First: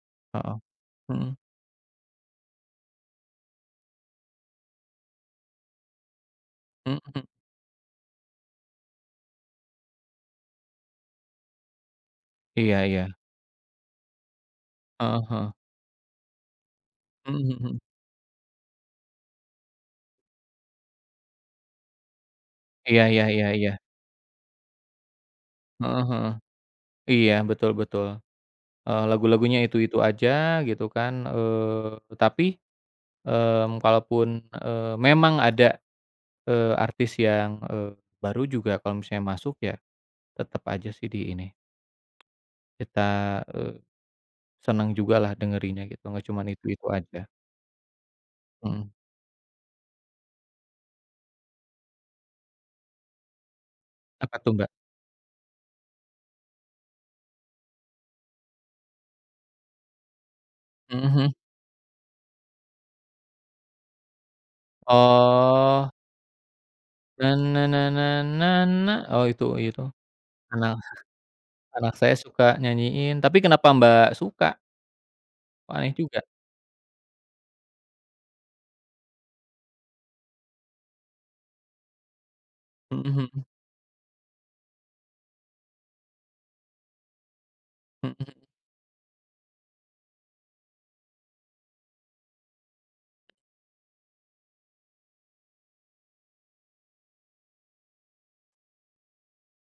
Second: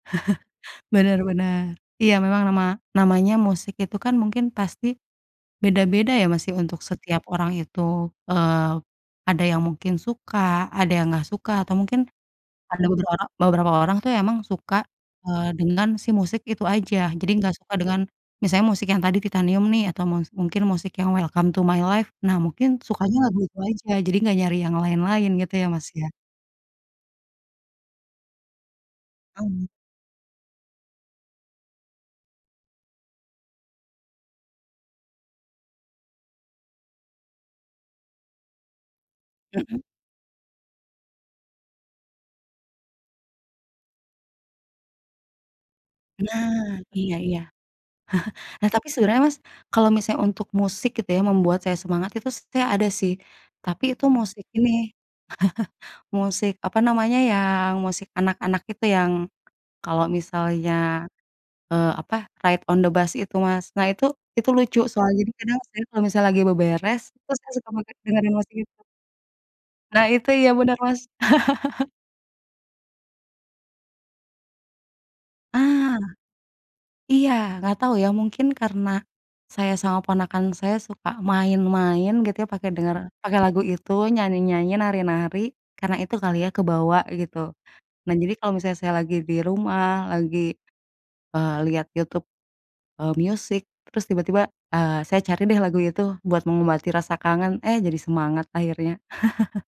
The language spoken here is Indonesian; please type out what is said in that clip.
Heeh, Bener mhm. bener. Iya, memang nama namanya musik itu, kan, mungkin pasti beda-beda, ya, Mas, untuk setiap Mhm. orang itu. Eee, ada yang mungkin suka, ada yang gak suka atau mungkin Iya ada iya. beberoro beberapa orang, tuh, emang suka, Heeh eee, heeh. dengan si musik itu aja. Jadi Mhm gak suka mhm. dengan misalnya musik yang tadi Titanium, nih, atau mus mungkin musik yang Welcome to My Life. Nah, mungkin Iya sukanya iya lagu iya itu iya. aja, jadi gak nyari yang lain-lain gitu, ya, Mas, Heeh ya? heeh. Iya, betul betul. Eee, lagu-lagunya Mmm. itu-itu aja, gitu, kan. Eee, tapi, eee, kalaupun, eee, memang ada, eee, artis yang, eee, baru juga kalau misalnya masuk, ya, Mhm. tetep aja, sih, di ini kita, eee, seneng jugalah dengerinnya gitu, gak cuman Nah, itu-itu iya aja. iya. Nah, tapi Mhm. sebenernya, Mas, kalau misalnya untuk musik itu yang membuat saya semangat itu, s saya ada, sih, tapi itu Apa, musik tuh, Mbak? ini, musik apa namanya yang musik anak-anak itu yang kalau misalnya, Mhm, hmm. eee, apa Ride On The Bus itu, Mas. Nah, itu itu lucu soalnya, jadi kadang saya Oh. kalau misalnya lagi beberes itu Na, saya na suka na banget na, dengerin na musik itu. na. Oh, itu oh, itu. Nah, itu. Iya, Anak bener, Mas. anak saya suka nyanyiin, tapi kenapa, Mbak, suka? Kok aneh Ah. juga. Iya, gak tau, ya, mungkin karena saya sama ponakan saya suka main-main gitu, ya, pake denger Mhm pake mhm. lagu itu nyanyi-nyanyi, nari-nari, karena itu kali, ya, kebawa gitu. Nah, jadi Mhm. kalau misalnya saya lagi di rumah, lagi, eee, lihat YouTube, eee, music terus tiba-tiba, eee, saya cari deh lagu itu buat mengobati rasa kangen. Eh, jadi semangat akhirnya.